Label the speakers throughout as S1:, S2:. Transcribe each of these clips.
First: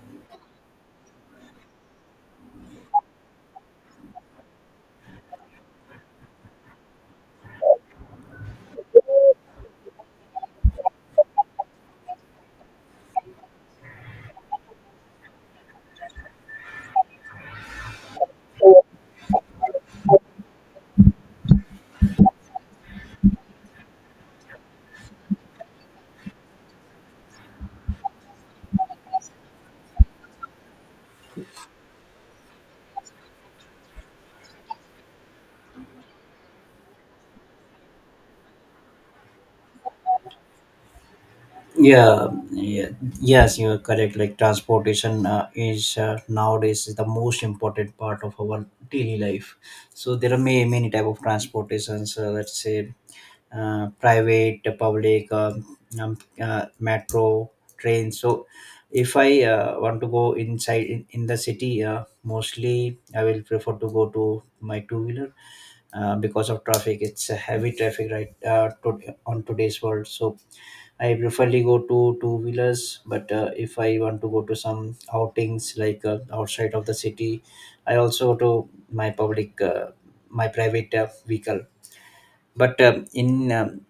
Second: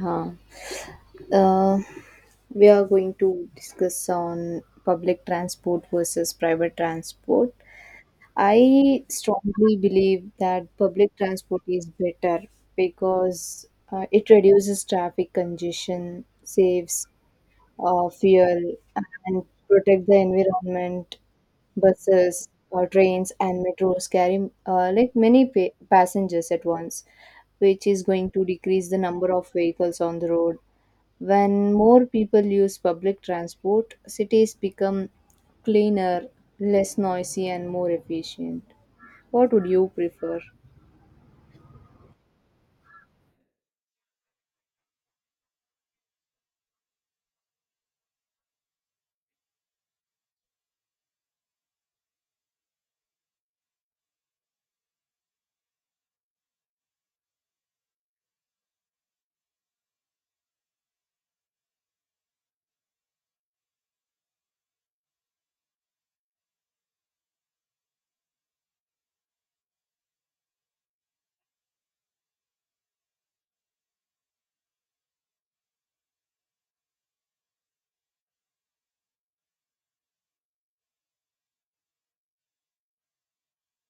S1: Huh. Uh, we are going to discuss on public transport versus private transport. I strongly believe that public transport is better because it reduces traffic congestion, saves fuel, and protect the environment. Buses, trains, and metros carry like many passengers at once, which is going to decrease the number of vehicles on the road. When more people use public transport, cities become cleaner, less noisy, and more efficient. What would you prefer?
S2: Yeah, yeah, yes you are correct. Like, transportation is nowadays is the most important part of our daily life. So there are many type of transportations, let's say private, public, metro, train. So if I want to go inside in the city, mostly I will prefer to go to my two wheeler, because of traffic. It's a heavy traffic, right, on today's world. So I preferably go to two wheelers, but if I want to go to some outings like outside of the city, I also go to my my private vehicle. But in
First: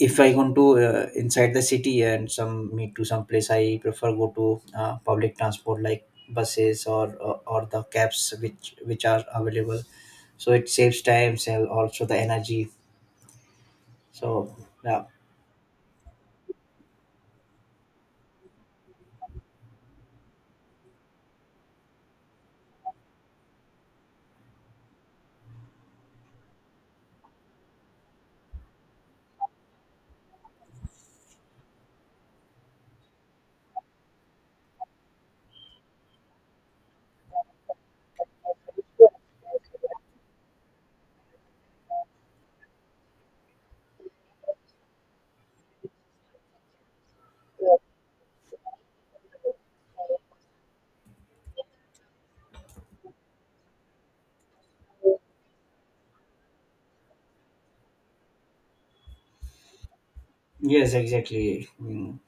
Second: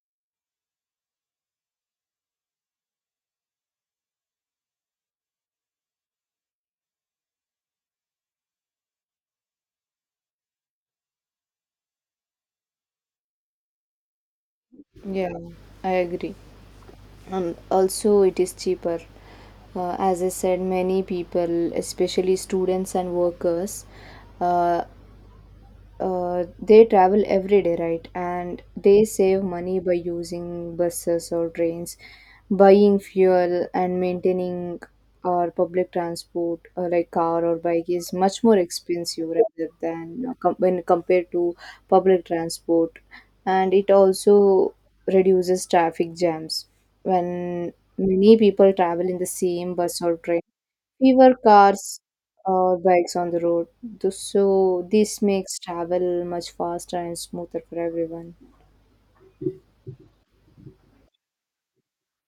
S2: if I want to inside the city and some meet to some place, I prefer go to public transport like buses or the cabs which are available. So it saves time and also the energy. So yeah,
S1: Yeah, I agree. And also, it is cheaper. As I said, many people, especially students and workers, uh, they travel every day, right? And they save money by using buses or trains. Buying fuel, and maintaining our public transport, like car or bike, is much more expensive rather than when compared to public transport. And it also reduces traffic jams when many people travel in the same bus or train, fewer cars or bikes on the road. So this makes travel much faster and smoother for everyone.
S2: yes, exactly. Mm.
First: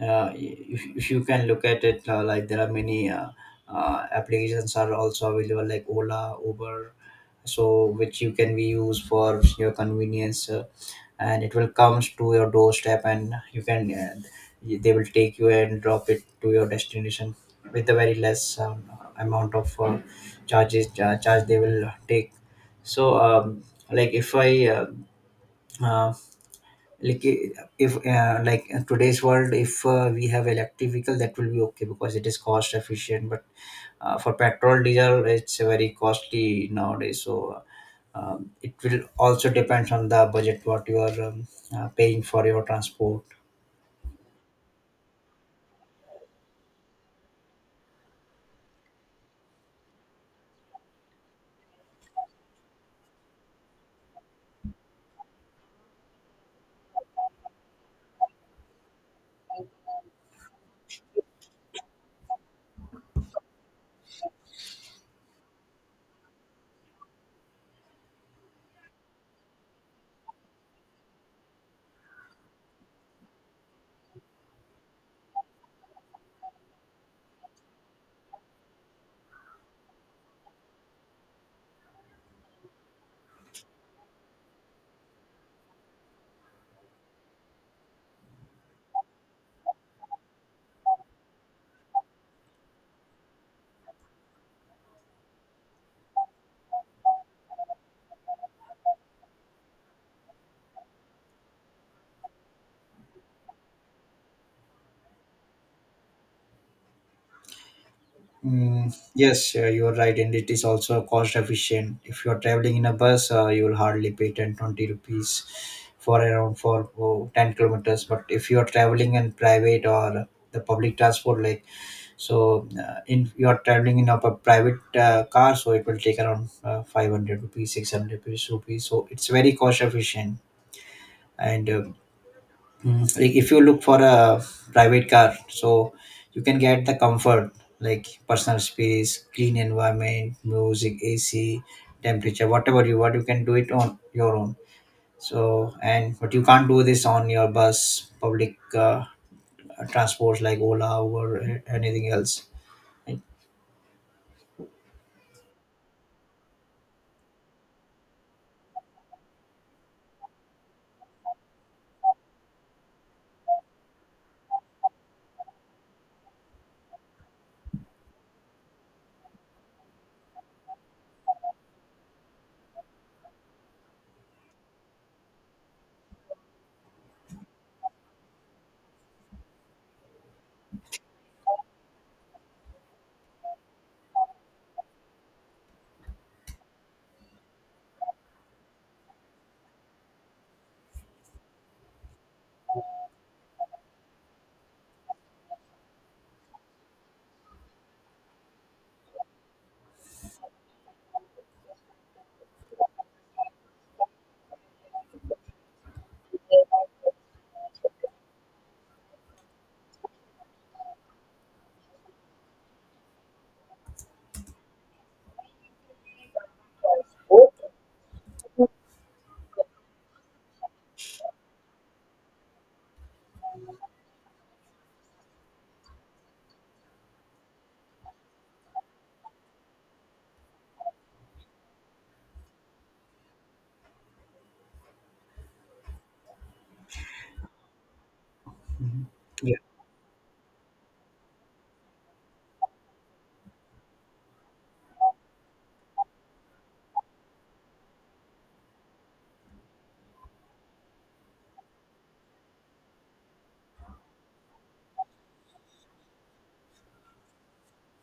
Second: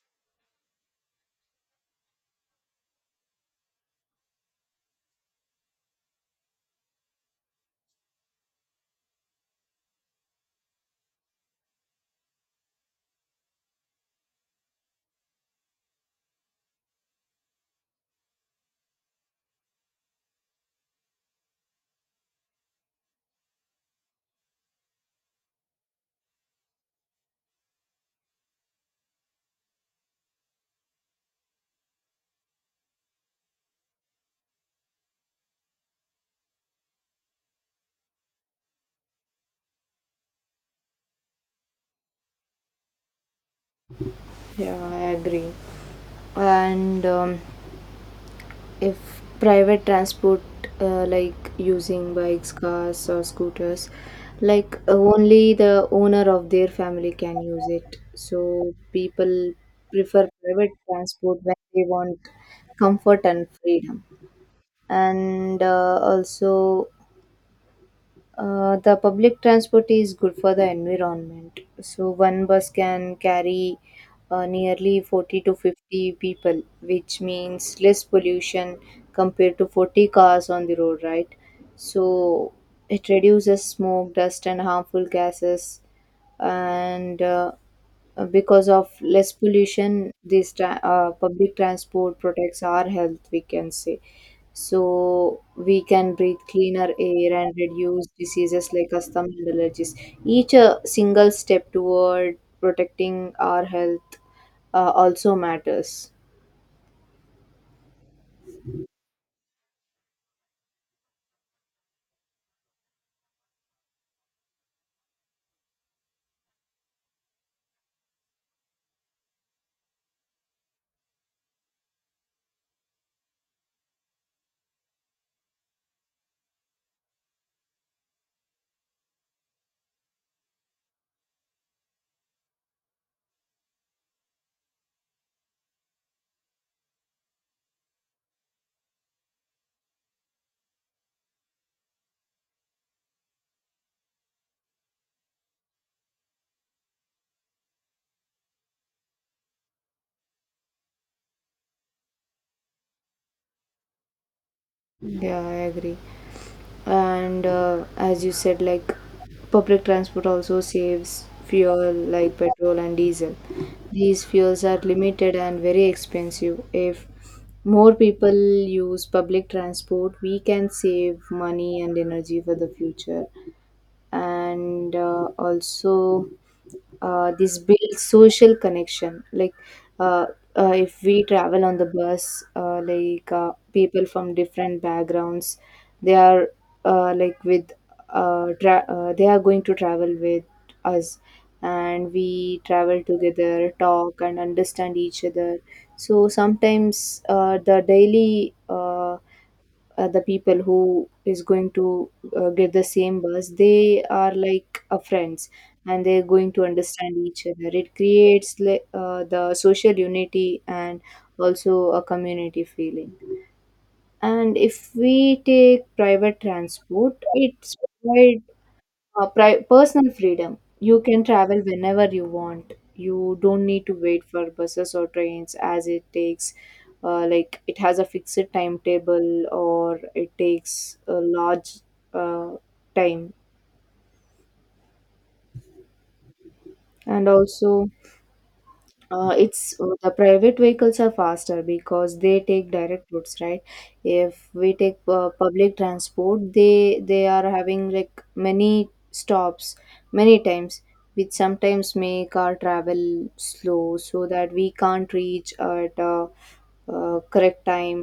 S2: If you can look at it, like there are many applications are also available like Ola, Uber, so which you can be used for your convenience, and it will comes to your doorstep and you can they will take you and drop it to your destination with a very less amount of charge they will take. So like if I uh, like I- if like in today's world, if we have electric vehicle, that will be okay because it is cost efficient. But for petrol diesel it's very costly nowadays. So it will also depends on the budget what you are paying for your transport.
S1: Yeah, I agree. And if private transport, like using bikes, cars, or scooters, like only the owner of their family can use it. So people prefer private transport when they want comfort and freedom. And also, the public transport is good for the environment. So one bus can carry nearly 40 to 50 people, which means less pollution compared to 40 cars on the road, right? So it reduces smoke, dust, and harmful gases. And because of less pollution, this public transport protects our health, we can say. So we can breathe cleaner air and reduce diseases like asthma and allergies. Each single step toward protecting our health also matters.
S2: Mm, yes, you are right, and it is also cost efficient. If you are traveling in a bus, you will hardly pay 10-20 rupees for around for oh, 10 kilometers. But if you are traveling in private or the public transport, like, so, in you are traveling in a private car, so it will take around 500 rupees, 600 rupees. So it's very cost efficient, and Mm, like if you look for a private car, so you can get the comfort, like personal space, clean environment, music, AC temperature, whatever you want, you can do it on your own. So and but you can't do this on your bus public transports like Ola or anything else, right?
S1: Yeah, I agree. And as you said, like public transport also saves fuel like petrol and diesel. These fuels are limited and very expensive. If more people use public transport, we can save money and energy for the future. And also, this builds social connection. Like, uh, if we travel on the bus, like people from different backgrounds, they are, like with, they are going to travel with us, and we travel together, talk and understand each other. So sometimes, the daily, the people who is going to get the same bus, they are like a friends, and they're going to understand each other. It creates like the social unity and also a community feeling. And if we take private transport, it's provide personal freedom. You can travel whenever you want, you don't need to wait for buses or trains, as it takes, like it has a fixed timetable, or it takes a large uh, time. And also, it's the private vehicles are faster because they take direct routes, right? If we take public transport, they are having like many stops, many times, which sometimes make our travel slow, so that we can't reach at a correct time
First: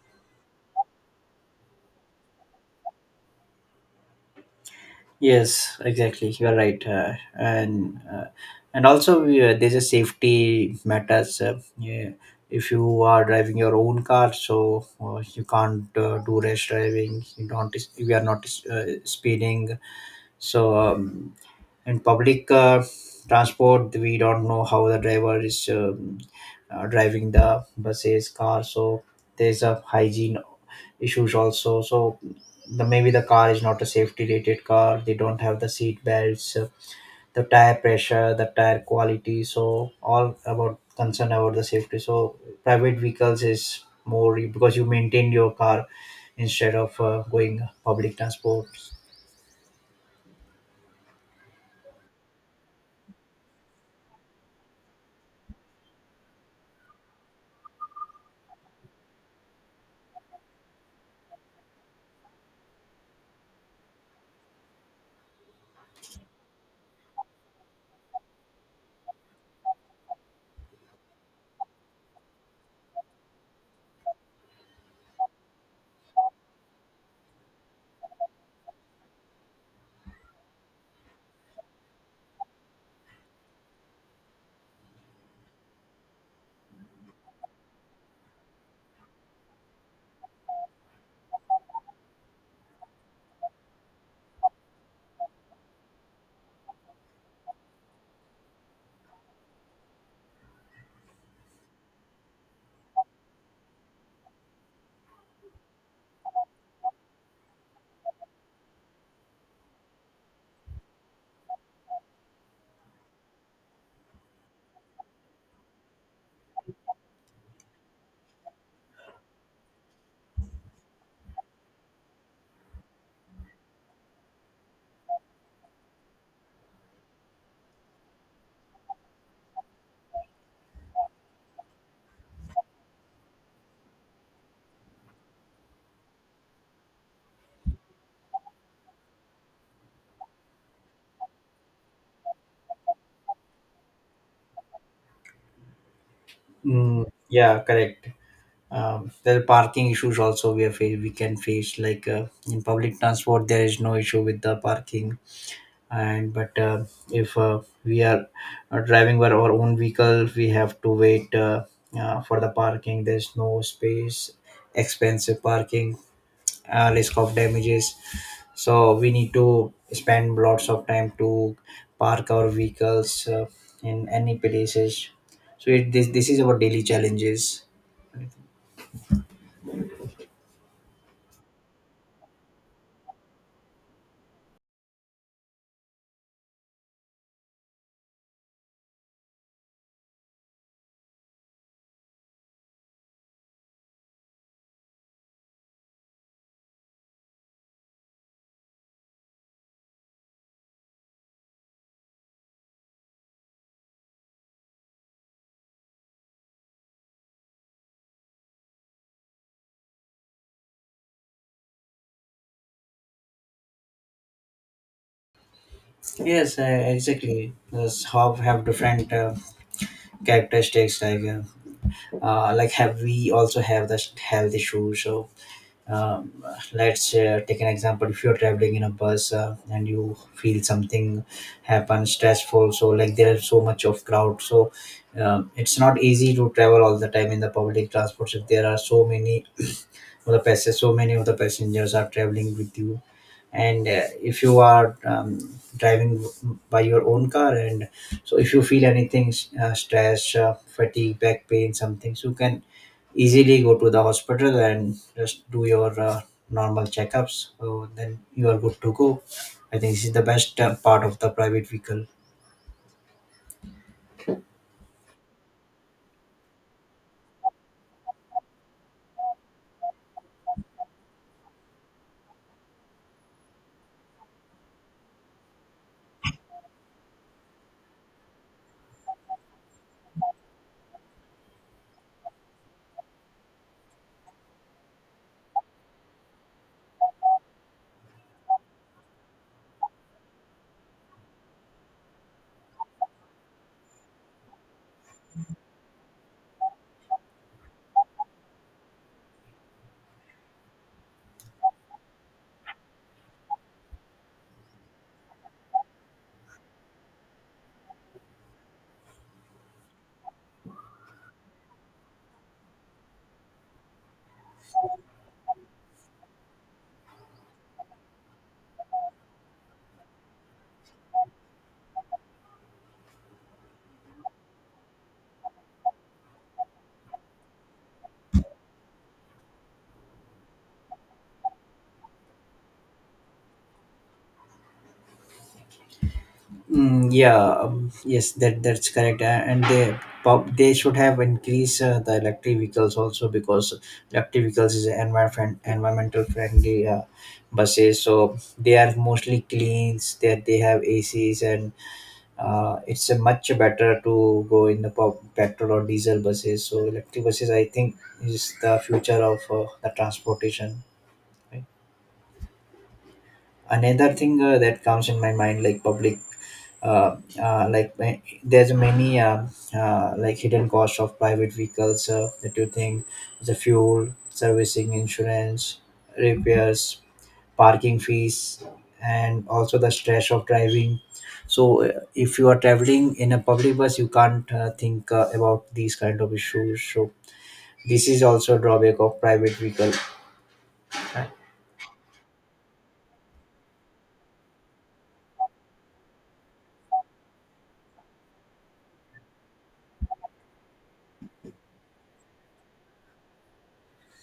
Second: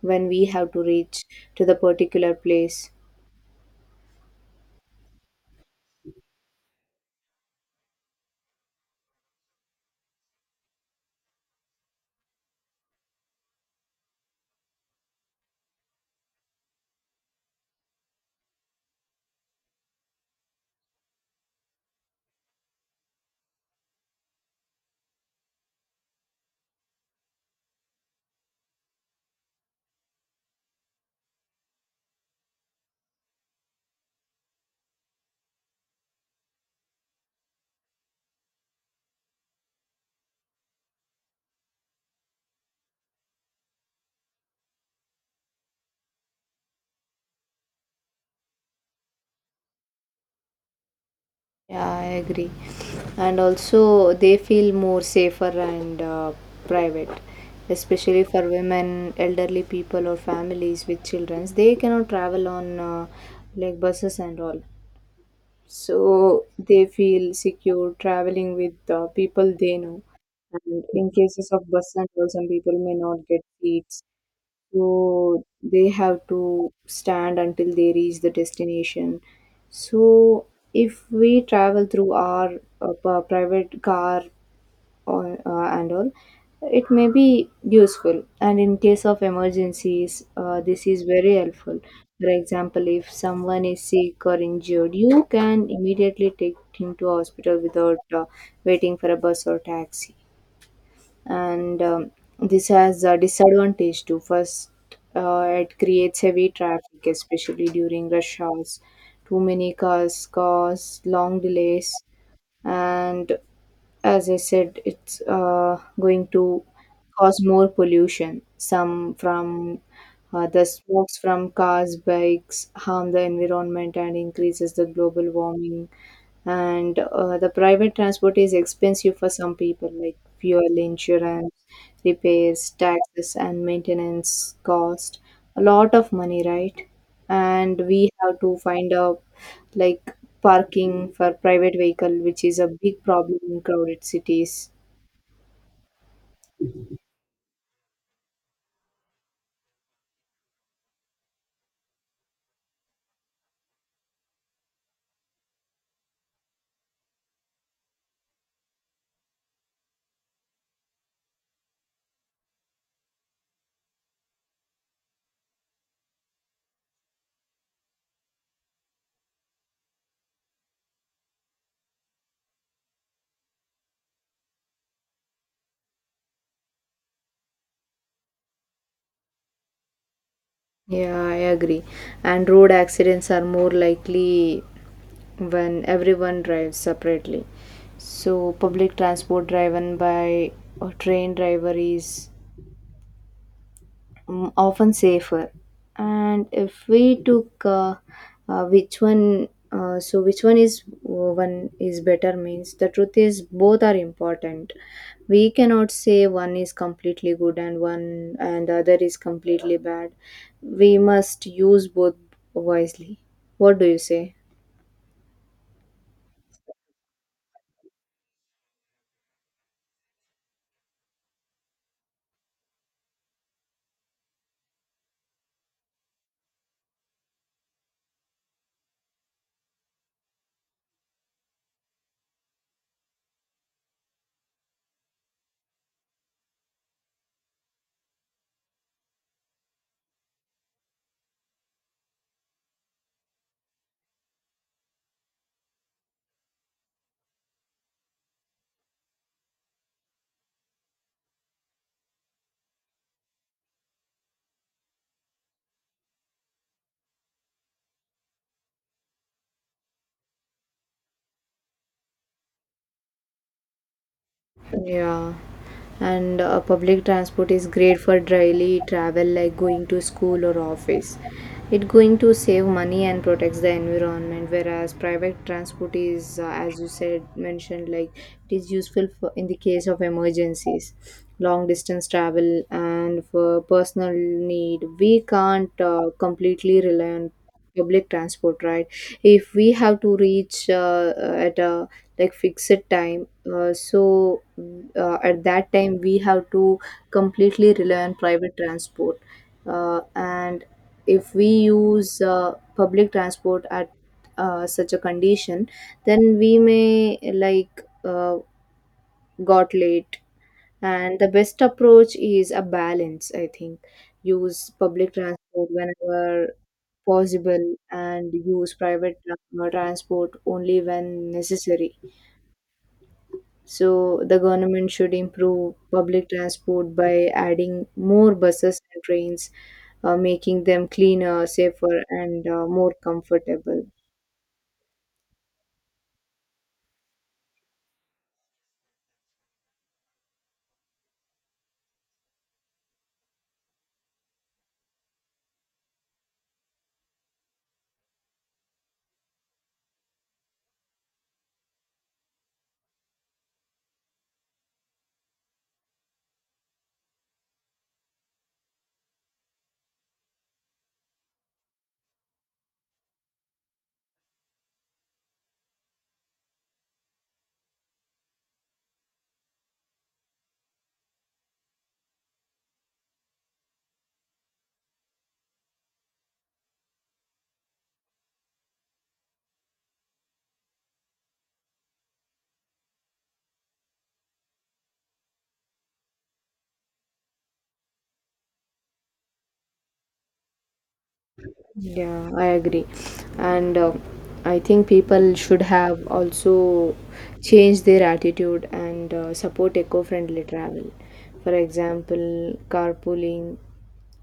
S1: when we have to reach to the particular place.
S2: Yes, exactly. You are right, and also there's a safety matters. Yeah, if you are driving your own car, so you can't do rash driving. You don't. We are not speeding. So and public transport, we don't know how the driver is driving the buses car. So there's a hygiene issues also. So the maybe the car is not a safety rated car, they don't have the seat belts, the tire pressure, the tire quality. So all about concern about the safety. So private vehicles is more because you maintain your car instead of going public transport.
S1: Yeah, I agree. And also, they feel more safer and private, especially for women, elderly people, or families with children. They cannot travel on like buses and all. So, they feel secure traveling with people they know. And in cases of bus and all, some people may not get seats, so they have to stand until they reach the destination. So if we travel through our private car, or and all, it may be useful. And in case of emergencies, this is very helpful. For example, if someone is sick or injured, you can immediately take him to hospital without waiting for a bus or taxi. And this has a disadvantage too. First, it creates heavy traffic, especially during rush hours. Too many cars cause long delays, and as I said, it's going to cause more pollution. Some from the smokes from cars, bikes harm the environment and increases the global warming. And the private transport is expensive for some people, like fuel, insurance, repairs, taxes, and maintenance cost a lot of money, right? And we have to find out, like, parking for private vehicle, which is a big problem in crowded cities.
S2: Mm, yeah, correct. There are parking issues also we are we can face, like, in public transport there is no issue with the parking. And but if we are driving by our own vehicle, we have to wait for the parking. There's no space, expensive parking, risk of damages. So we need to spend lots of time to park our vehicles in any places. So this is our daily challenges.
S1: Yeah, I agree. And road accidents are more likely when everyone drives separately. So, public transport driven by a train driver is, mm, often safer. And if we took, which one, so which one is, one is better means the truth is both are important. We cannot say one is completely good and one, and the other is completely bad. We must use both wisely. What do you say?
S2: Yes, exactly. Those hob have different characteristics. Like have we also have the health issue. So, um, let's take an example. If you're traveling in a bus and you feel something happen stressful, so like there's so much of crowd. So it's not easy to travel all the time in the public transports. If there are so many of the passengers are traveling with you. And if you are driving by your own car and so if you feel anything stress fatigue, back pain, something, so you can easily go to the hospital and just do your normal checkups, so then you are good to go. I think this is the best part of the private vehicle.
S1: Yeah, and public transport is great for daily travel like going to school or office. It going to save money and protects the environment, whereas private transport is, as you said, mentioned, like it is useful for in the case of emergencies, long distance travel, and for personal need. We can't completely rely on public transport, right? If we have to reach, at a like fixed time, uh, so at that time we have to completely rely on private transport. And if we use public transport at such a condition, then we may like got late. And the best approach is a balance, I think. Use public transport whenever possible, and use private transport only when necessary. So, the government should improve public transport by adding more buses and trains, making them cleaner, safer, and more comfortable.
S2: Mm, yeah, yes, that's correct. And they they should have increased the electric vehicles also, because electric vehicles is environmental friendly buses, so they are mostly clean. That they have ACs and it's much better to go in the petrol or diesel buses. So electric buses, I think, is the future of the transportation. Right? Another thing that comes in my mind, like public uh, there's many like hidden cost of private vehicles that you think: the fuel, servicing, insurance, repairs, parking fees, and also the stress of driving. So if you are traveling in a public bus, you can't think about these kind of issues. So this is also a drawback of private vehicle.
S1: Yeah, I agree. And I think people should have also changed their attitude and support eco friendly travel. For example, carpooling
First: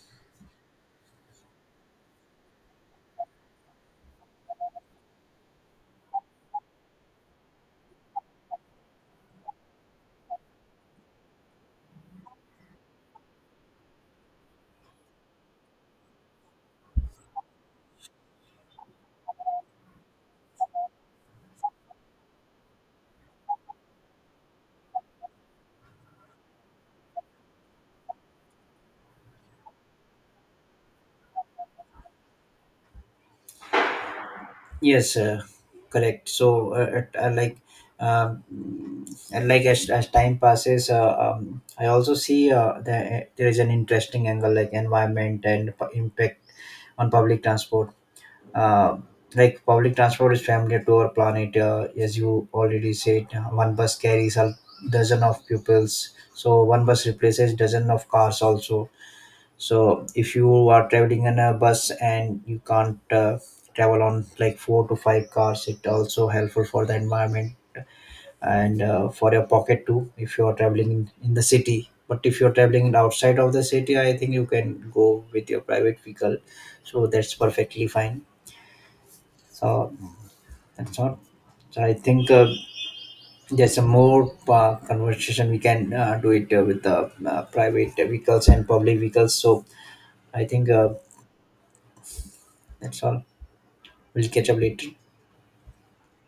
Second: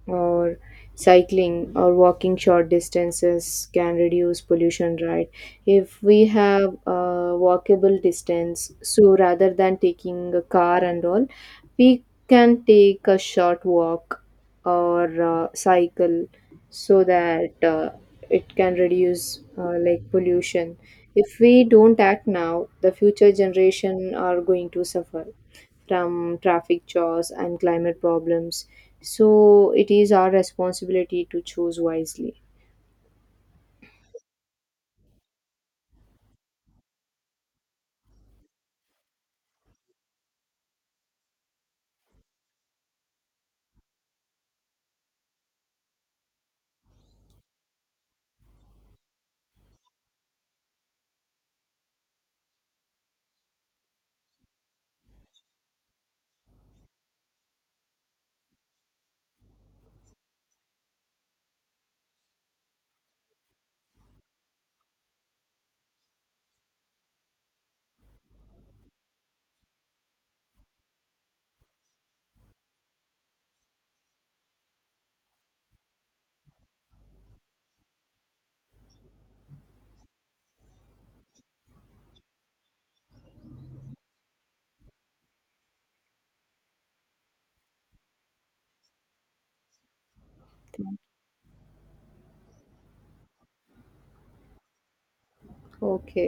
S1: or cycling or walking short distances can reduce pollution, right? If we have a walkable distance, so rather than taking a car and all, we can take a short walk or cycle, so that it can reduce like pollution. If we don't act now, the future generation are going to suffer from traffic jaws and climate problems. So it is our responsibility to choose wisely.
S2: Yes, correct. Um, and like as time passes, I also see that there is an interesting angle, like environment and impact on public transport. Uh, like public transport is familiar to our planet, as you already said. One bus carries a dozen of pupils, so one bus replaces dozen of cars also. So if you are traveling in a bus, and you can't travel on like four to five cars, it also helpful for the environment and for your pocket too. If you are traveling in the city, but if you are traveling outside of the city, I think you can go with your private vehicle. So that's perfectly fine. So that's all. So I think there's a more conversation we can do it with the private vehicles and public vehicles. So I think that's all. We'll catch up later.
S1: Okay.